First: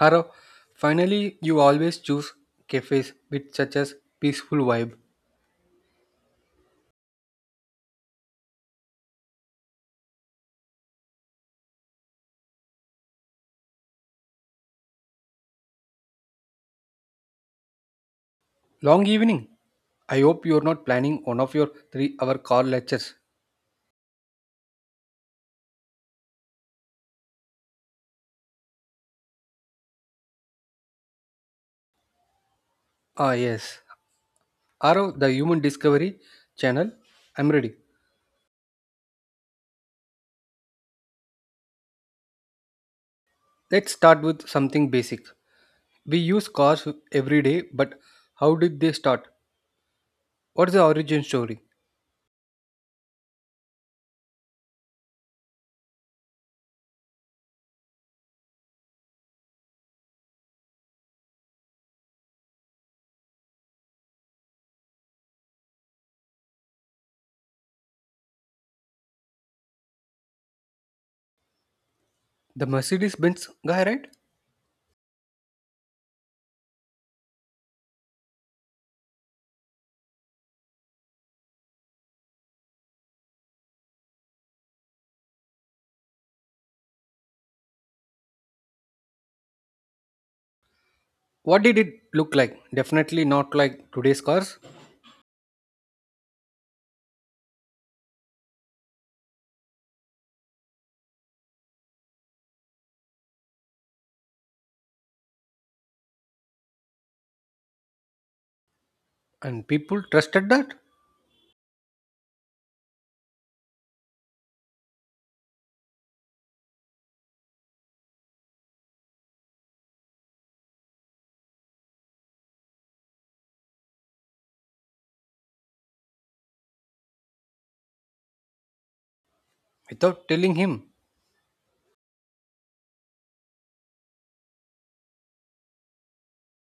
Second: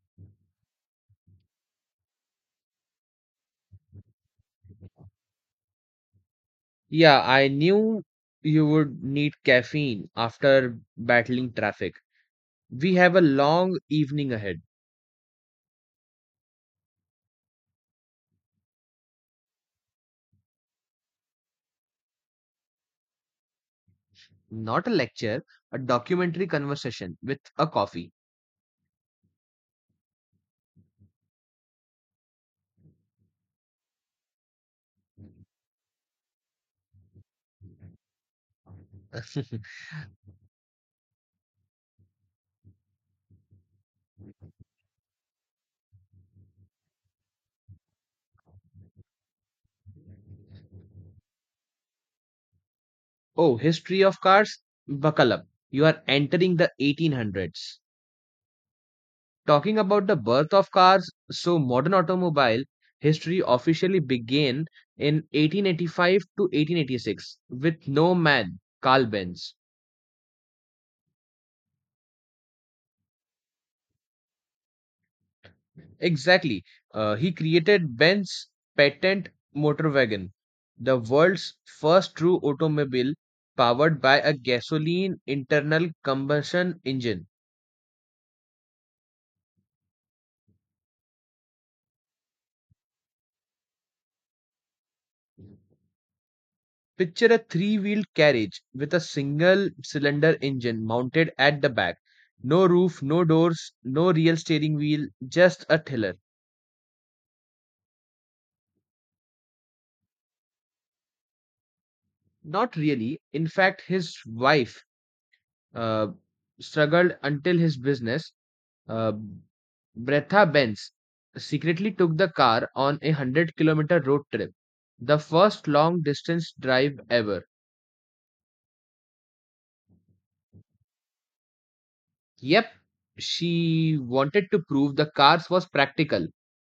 Haro, finally, you always choose cafes with such a peaceful vibe. Yeah, I knew you would need caffeine after battling traffic. We have a long evening ahead. Long evening. I hope you're not planning one of your 3 hour car lectures. Not a lecture, a documentary conversation with a coffee. Ah, yes. Haro, the Human Discovery channel. I'm ready. Let's start with something basic. We use cars every day, but how did they start? What's the origin story? Oh, history of cars? Buckle up. You are entering the 1800s. Talking about the birth of cars, so modern automobile history officially began in 1885 to 1886 with no man, Carl Benz. The Mercedes Benz guy, right? Exactly. He created Ben's patent motor wagon, the world's first true automobile powered by a gasoline internal combustion engine. What did it look like? Definitely not like today's cars. Picture a three wheeled carriage with a single cylinder engine mounted at the back. No roof, no doors, no real steering wheel, just a tiller. And people trusted that Not really. In fact, his wife uh, struggled until his business. Uh, Bretha Benz secretly took the car on a 100-kilometer road trip, the first long distance drive ever. without telling him. Yep, she wanted to prove the cars was practical.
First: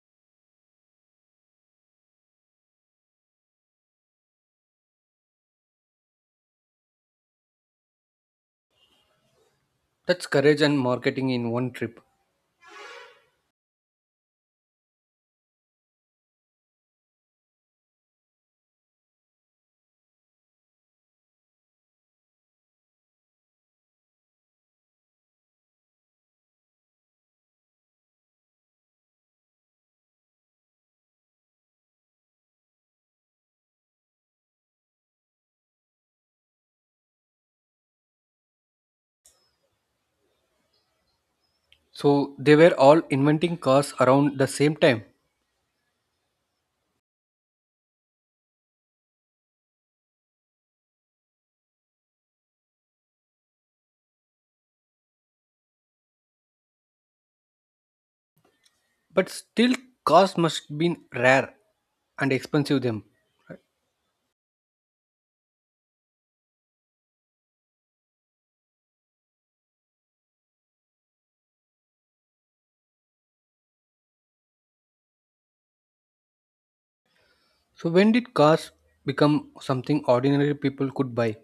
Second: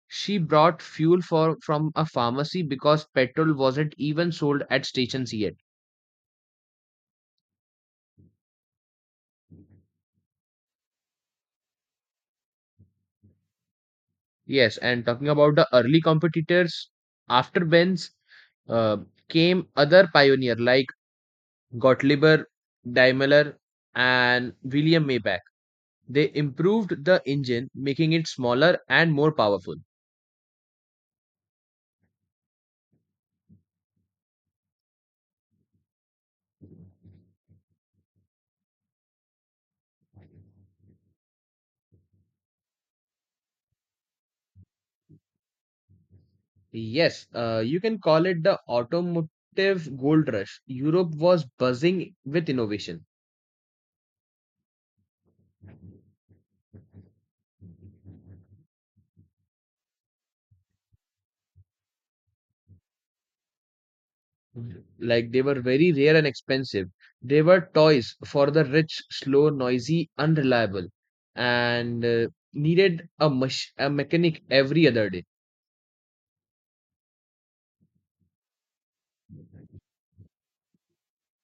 She brought fuel for from a pharmacy because petrol wasn't even sold at stations yet. That's courage and marketing in one trip. Yes, and talking about the early competitors, after Benz uh, came other pioneer like Gottlieb Daimler and William Maybach. They improved the engine, making it smaller and more powerful. So they were all inventing cars around the same time. Yes, you can call it the automotive gold rush. Europe was buzzing with innovation. But still cars must have been rare and expensive them, right? Mhm. Like they were very rare and expensive. They were toys for the rich, slow, noisy, unreliable, and needed a, mechanic every other day. So when did cars become something ordinary people could buy?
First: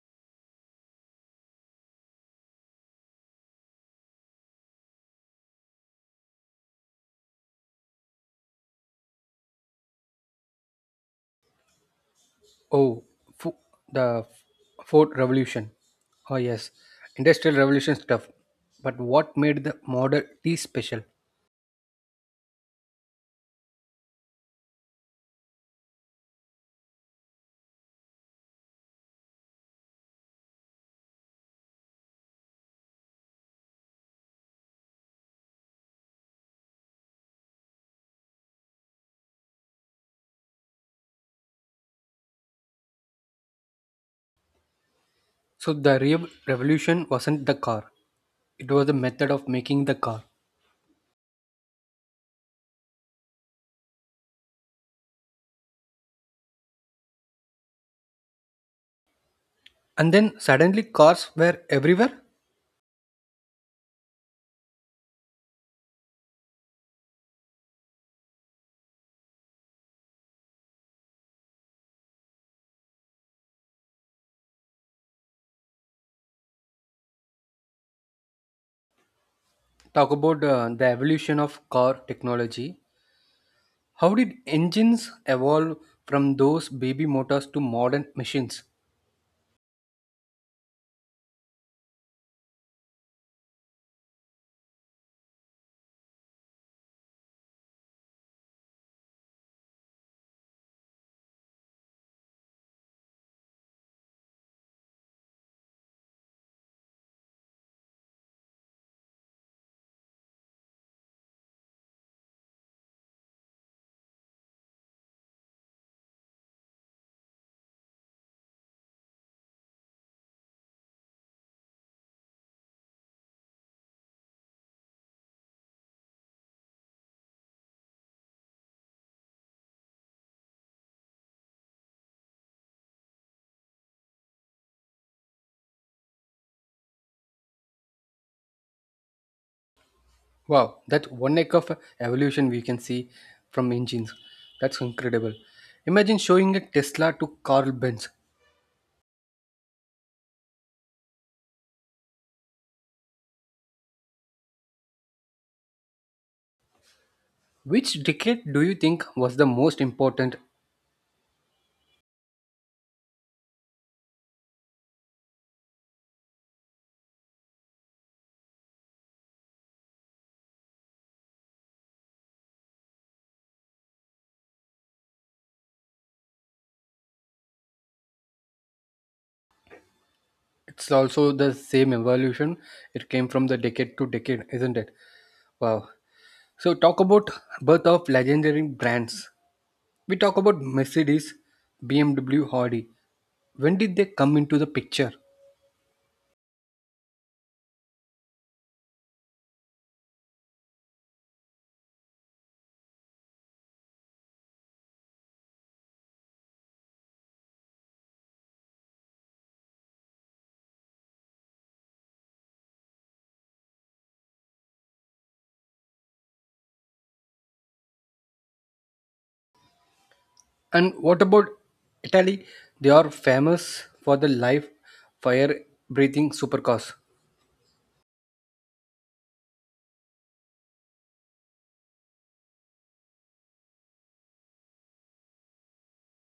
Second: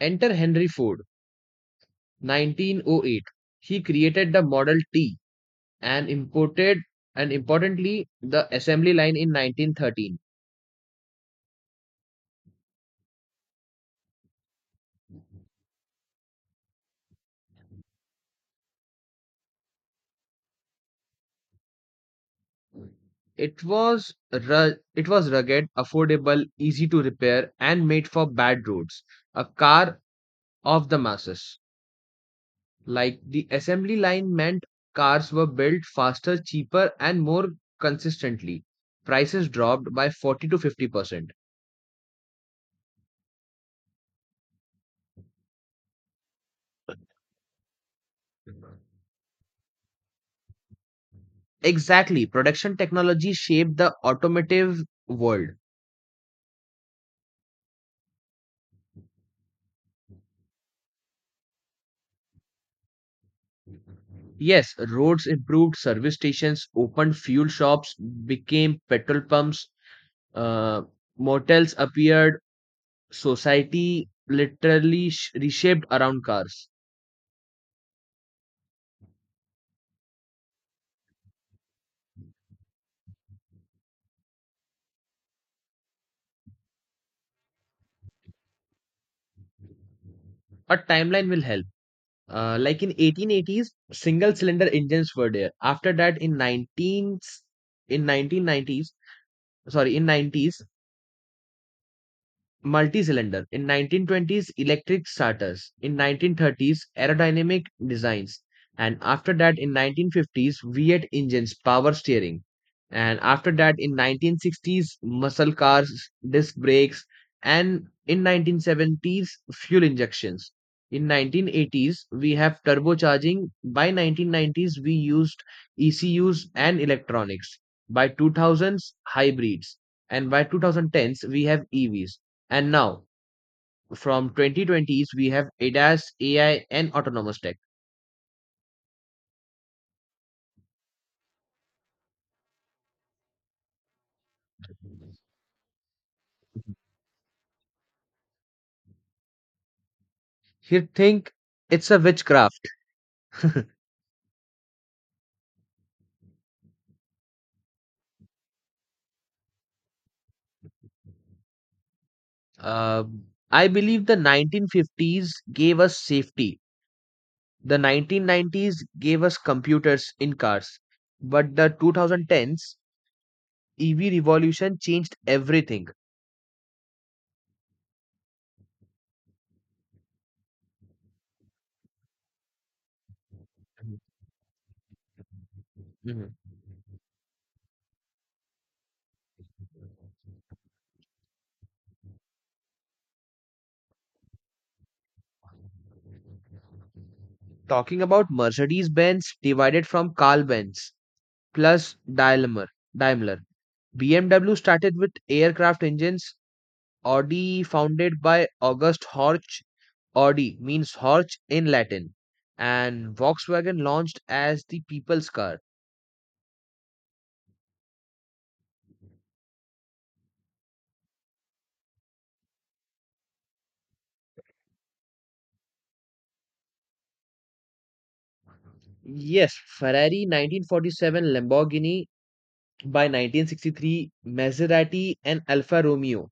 Enter Henry Ford, 1908. He created the Model T, and imported and importantly the assembly line in 1913. Oh, fo- the Ford Revolution. Oh yes, industrial revolution stuff. But what made the Model T special? It was rugged, affordable, easy to repair, and made for bad roads, a car of the masses. Like, the assembly line meant cars were built faster, cheaper, and more consistently. Prices dropped by 40 to 50%. So the real revolution wasn't the car. It was the method of making the car. Exactly, production technology shaped the automotive world. And then suddenly cars were everywhere. Yes, roads improved, service stations opened, fuel shops became petrol pumps, uh, motels appeared, society literally reshaped around cars. Talk about the evolution of car technology. How did engines evolve from those baby motors to modern machines? A timeline will help. Like, in 1880s, single cylinder engines were there. After that, in 1990s, sorry, in 90s, multi-cylinder in 1920s, electric starters in 1930s, aerodynamic designs, and after that in 1950s, V8 engines, power steering, and after that in 1960s, muscle cars, disc brakes, and in 1970s, fuel injections, in 1980s we have turbocharging, by 1990s we used ECUs and electronics, by 2000s hybrids, and by 2010s we have EVs, and now, from 2020s, we have ADAS, AI, and autonomous tech. Wow, that one neck of evolution we can see from engines. That's incredible. Imagine showing a Tesla to Carl Benz. You think it's a witchcraft? Which decade do you think was the most important? Uh, I believe the 1950s gave us safety. The 1990s gave us computers in cars. But the 2010s EV revolution changed everything. It's also the same evolution. It came from the decade to decade, isn't it? Wow. Mhm. So talk about birth of legendary brands. We talk about Mercedes, BMW, Audi. When did they come into the picture? Talking about Mercedes-Benz, divided from Carl-Benz plus Daimler. Daimler. BMW started with aircraft engines, Audi, founded by August Horch, Audi means Horch in Latin, and Volkswagen launched as the people's car. And what about Italy? They are famous for the live, fire breathing supercars. Yes, Ferrari 1947, Lamborghini by 1963, Maserati, and Alfa Romeo.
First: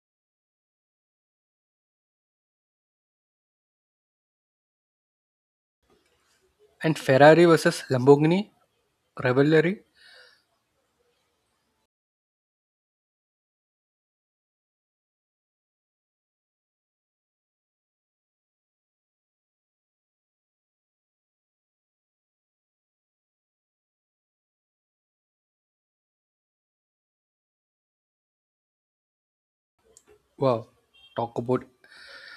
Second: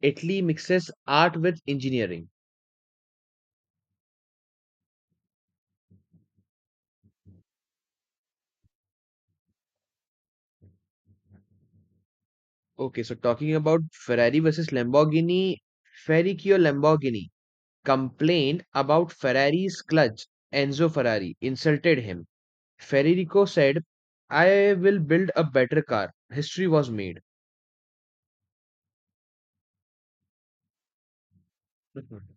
Italy mixes art with engineering. And Ferrari versus Lamborghini rivalry. Okay, so talking about Ferrari versus Lamborghini, Ferruccio Lamborghini complained about Ferrari's clutch. Enzo Ferrari insulted him. Federico said, I will build a better car. History was made. Wow, talk about Mhm,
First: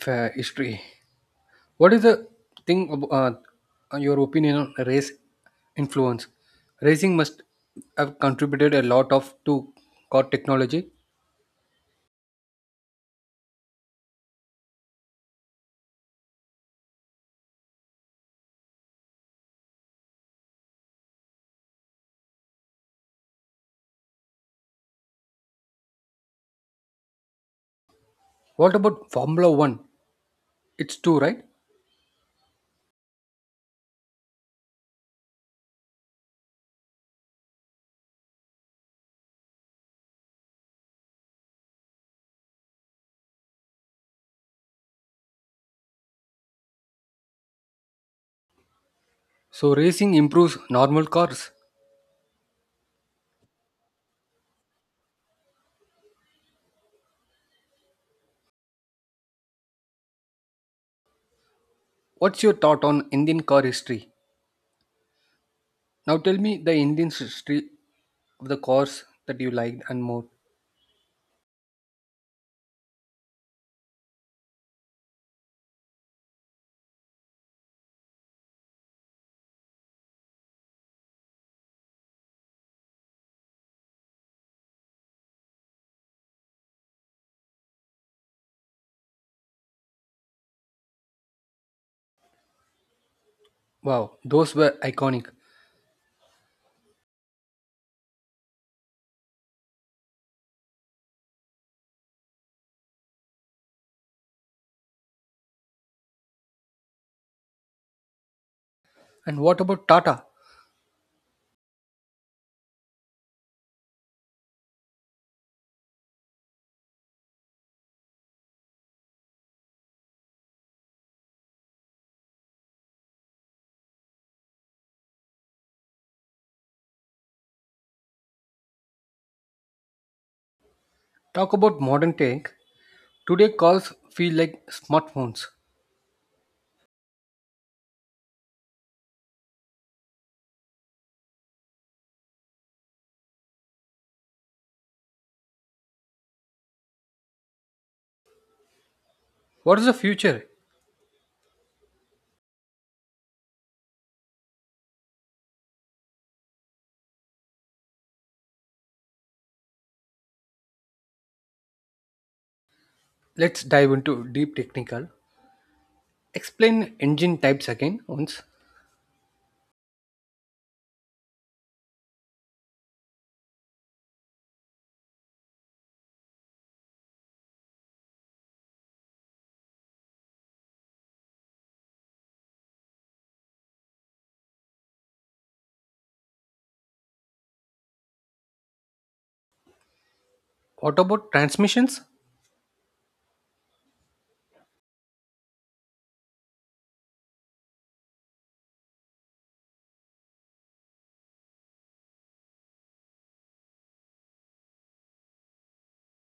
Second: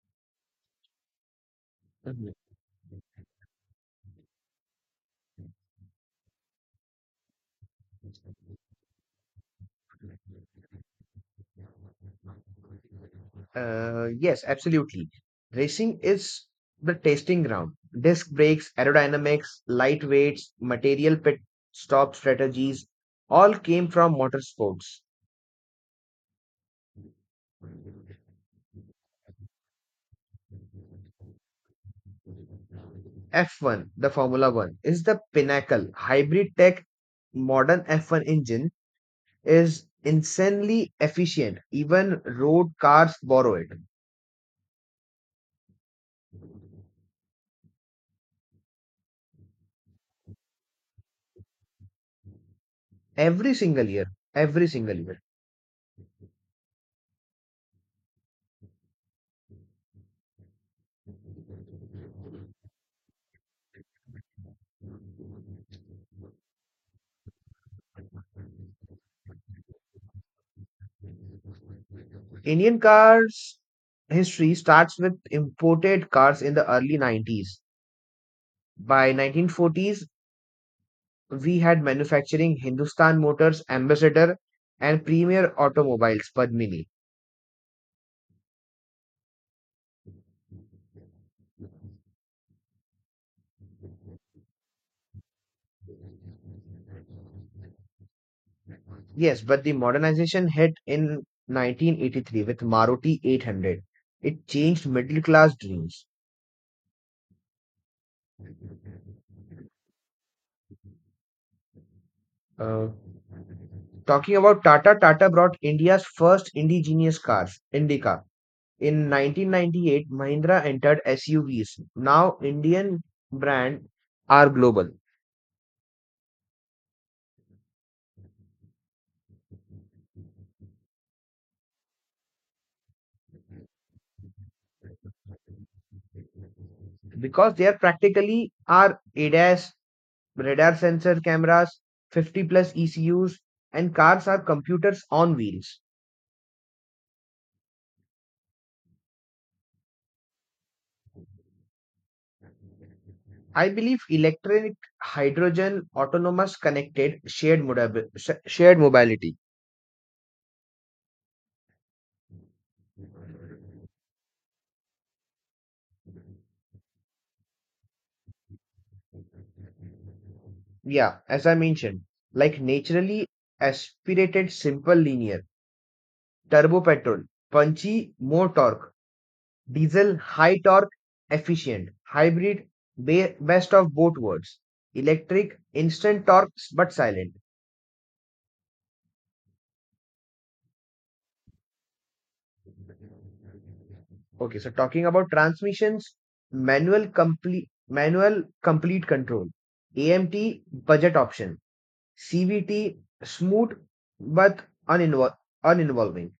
history. What is the mhm. thing about your opinion on race influence? Racing must have contributed a lot of to car technology. Yes, absolutely. Racing is the testing ground. Disc brakes, aerodynamics, light weights, material pit stop strategies all came from motorsports. What about Formula One? It's two, right? F1, the Formula One, is the pinnacle. Hybrid tech, modern F1 engine is insanely efficient. Even road cars borrow it. So, racing improves normal cars. Every single year, every single year. What's your thought on Indian car history? Now, tell me the Indian history of the cars that you liked and more. Indian cars history starts with imported cars in the early 90s. By 1940s, we had manufacturing Hindustan Motors, Ambassador, and Premier Automobiles, Padmini. Wow, those were iconic. Yes, but the modernization hit in 1983 with Maruti 800. It changed middle class dreams. And what about Tata? Uh, Talking about Tata, Tata brought India's first indigenous cars, Indica. In 1998, Mahindra entered SUVs. Now, Indian brand are global Talk about modern tech. Today, cars feel like smartphones. because they are practically are ADAS, radar sensor cameras, 50 plus ECUs, and cars are computers on wheels. What is the future? I believe electric, hydrogen, autonomous, connected, shared, shared mobility. Let's dive into deep technical. Explain engine types again once. Yeah, as I mentioned, like naturally aspirated, simple, linear, turbo petrol, punchy, more torque, Diesel, high torque, efficient. Hybrid, best of both worlds. Electric, instant torques but silent. What about transmissions? Okay, so talking about transmissions, manual complete control. AMT budget option. CVT smooth but uninvol- uninvolving.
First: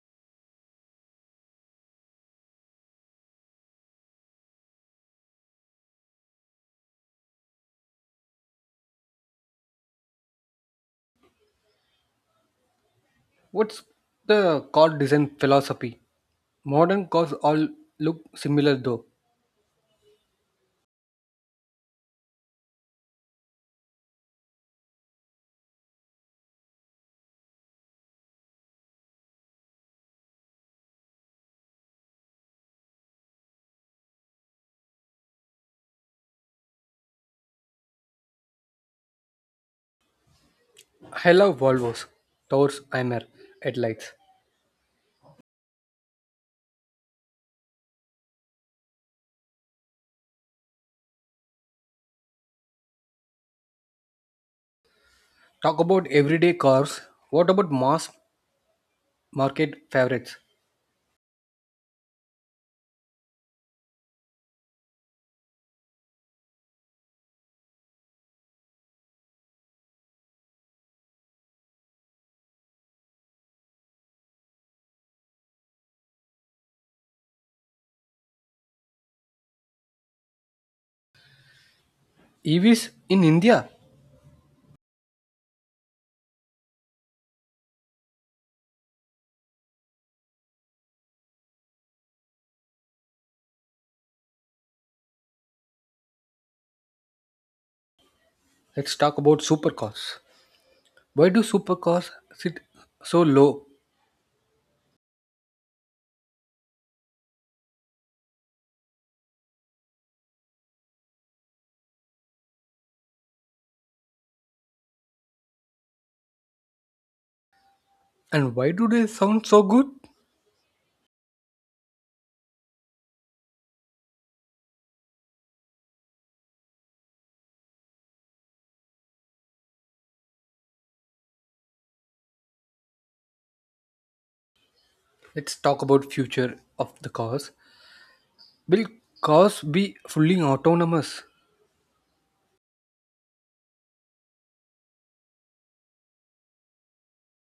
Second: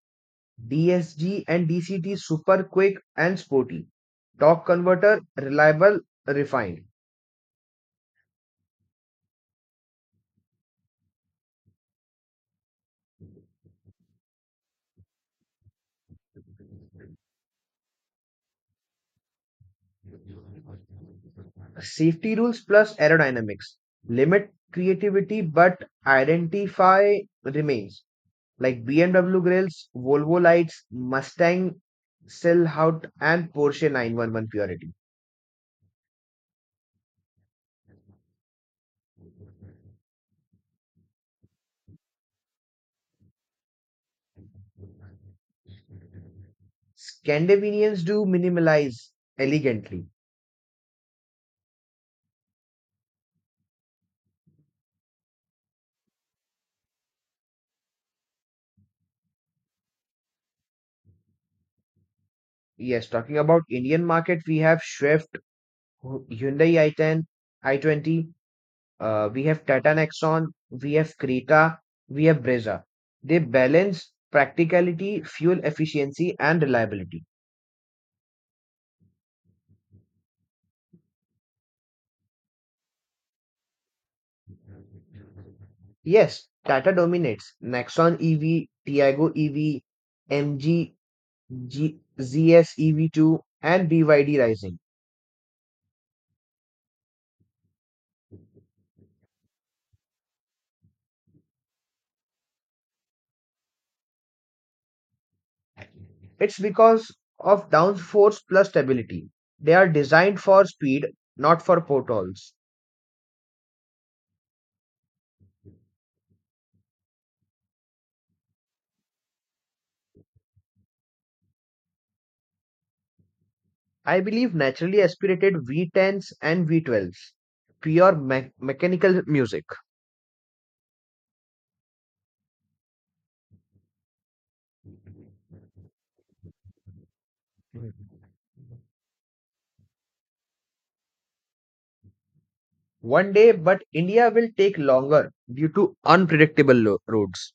DSG and DCT super quick and sporty. Torque converter reliable, refined. What's the car design philosophy? Modern cars all look similar though. Safety rules plus aerodynamics limit creativity, but identify remains. Like BMW grills, Volvo lights, Mustang Silhouette, and Porsche 911 purity. I love Volvos, Taurus, Aimer, headlights. Scandinavians do minimalize elegantly. Talk about everyday cars. What about mass market favorites? Yes, talking about Indian market, we have Swift, Hyundai i10, i20. We have Tata Nexon, we have Krita, we have Brezza. They balance practicality, fuel efficiency, and reliability. EVs in India. Yes, Tata dominates. Nexon EV, Tiago EV, MG, ZS EV2, and BYD Rising. Let's talk about supercars. Why do supercars sit so low It's because of downforce plus stability. They are designed for speed, not for potholes. and why do they sound so good? I believe naturally aspirated V10s and V12s, pure mechanical music. Let's talk about future of the cars. Mhm. Will cars be fully autonomous? One day, but India will take longer due to unpredictable roads.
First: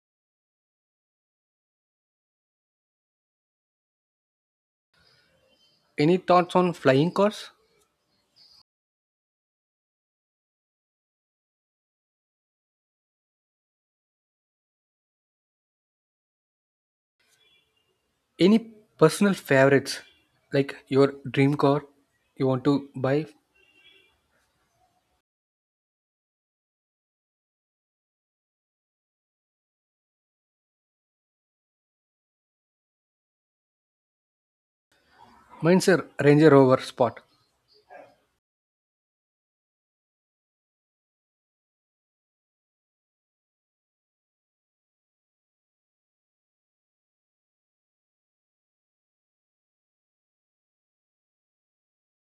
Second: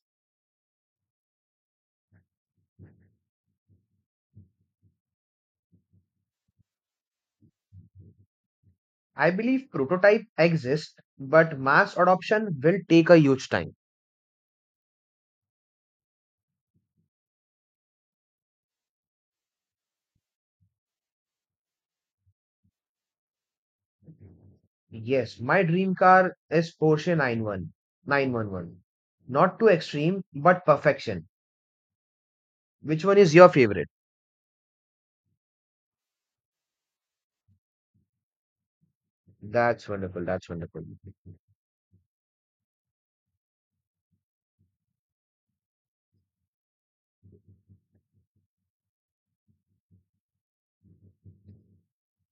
Any thoughts on flying cars? I believe prototype exists, but mass adoption will take a huge time. Any personal favorites like your dream car you want to buy. Yes, my dream car is Porsche 91 911. Not too extreme, but perfection. Which one is your favorite? Mine's a Ranger Rover Sport. That's wonderful. That's wonderful.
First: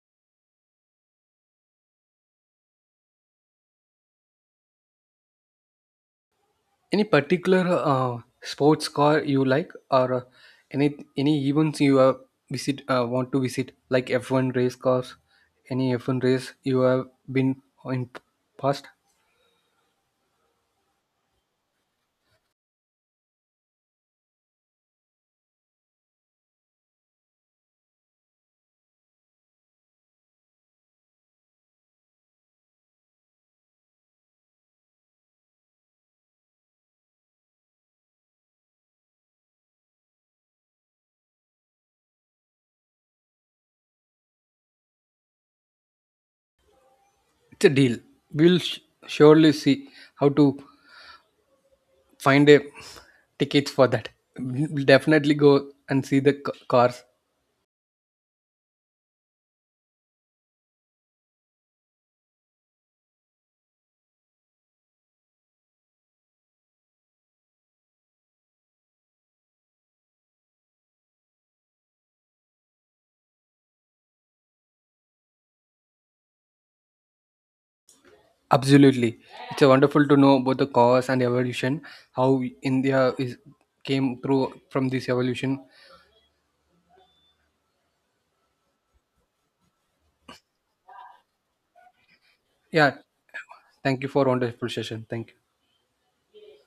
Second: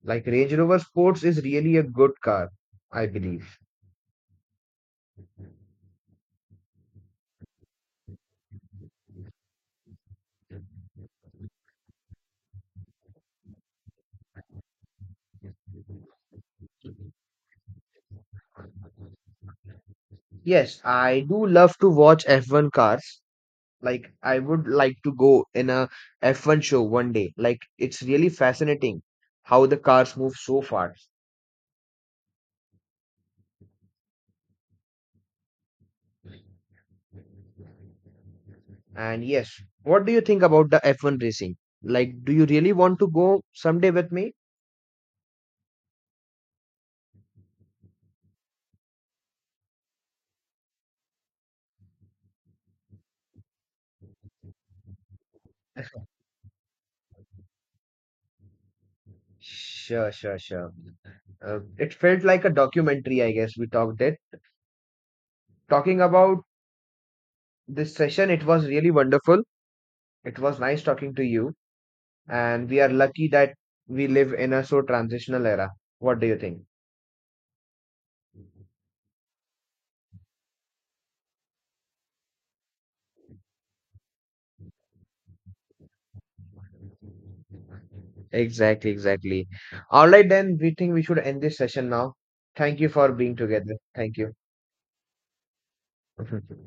Like Range Rover Sports is really a good car, I believe. Any particular sports car you like, or any events you visit want to visit, like F1 race cars, any F1 race you have been in past? Yes, I do love to watch F1 cars. Like, I would like to go in a F1 show one day. Like, it's really fascinating how the cars move so fast. And yes, what do you think about the F1 racing? Like, do you really want to go someday with me? It's a deal. We'll sh- surely see how to find a tickets for that. We'll definitely go and see the cars. Sure, sure, sure. It felt like a documentary, I guess we talked it. Talking about this session, it was really wonderful. It was nice talking to you. And we are lucky that we live in a so transitional era. What do you think? Absolutely. It's a wonderful to know about the cause and evolution, how India is came through from this evolution. Exactly, exactly. All right, then we think we should end this session now. Thank you Yeah. for being together. Thank you Thank for you. wonderful session. Thank you.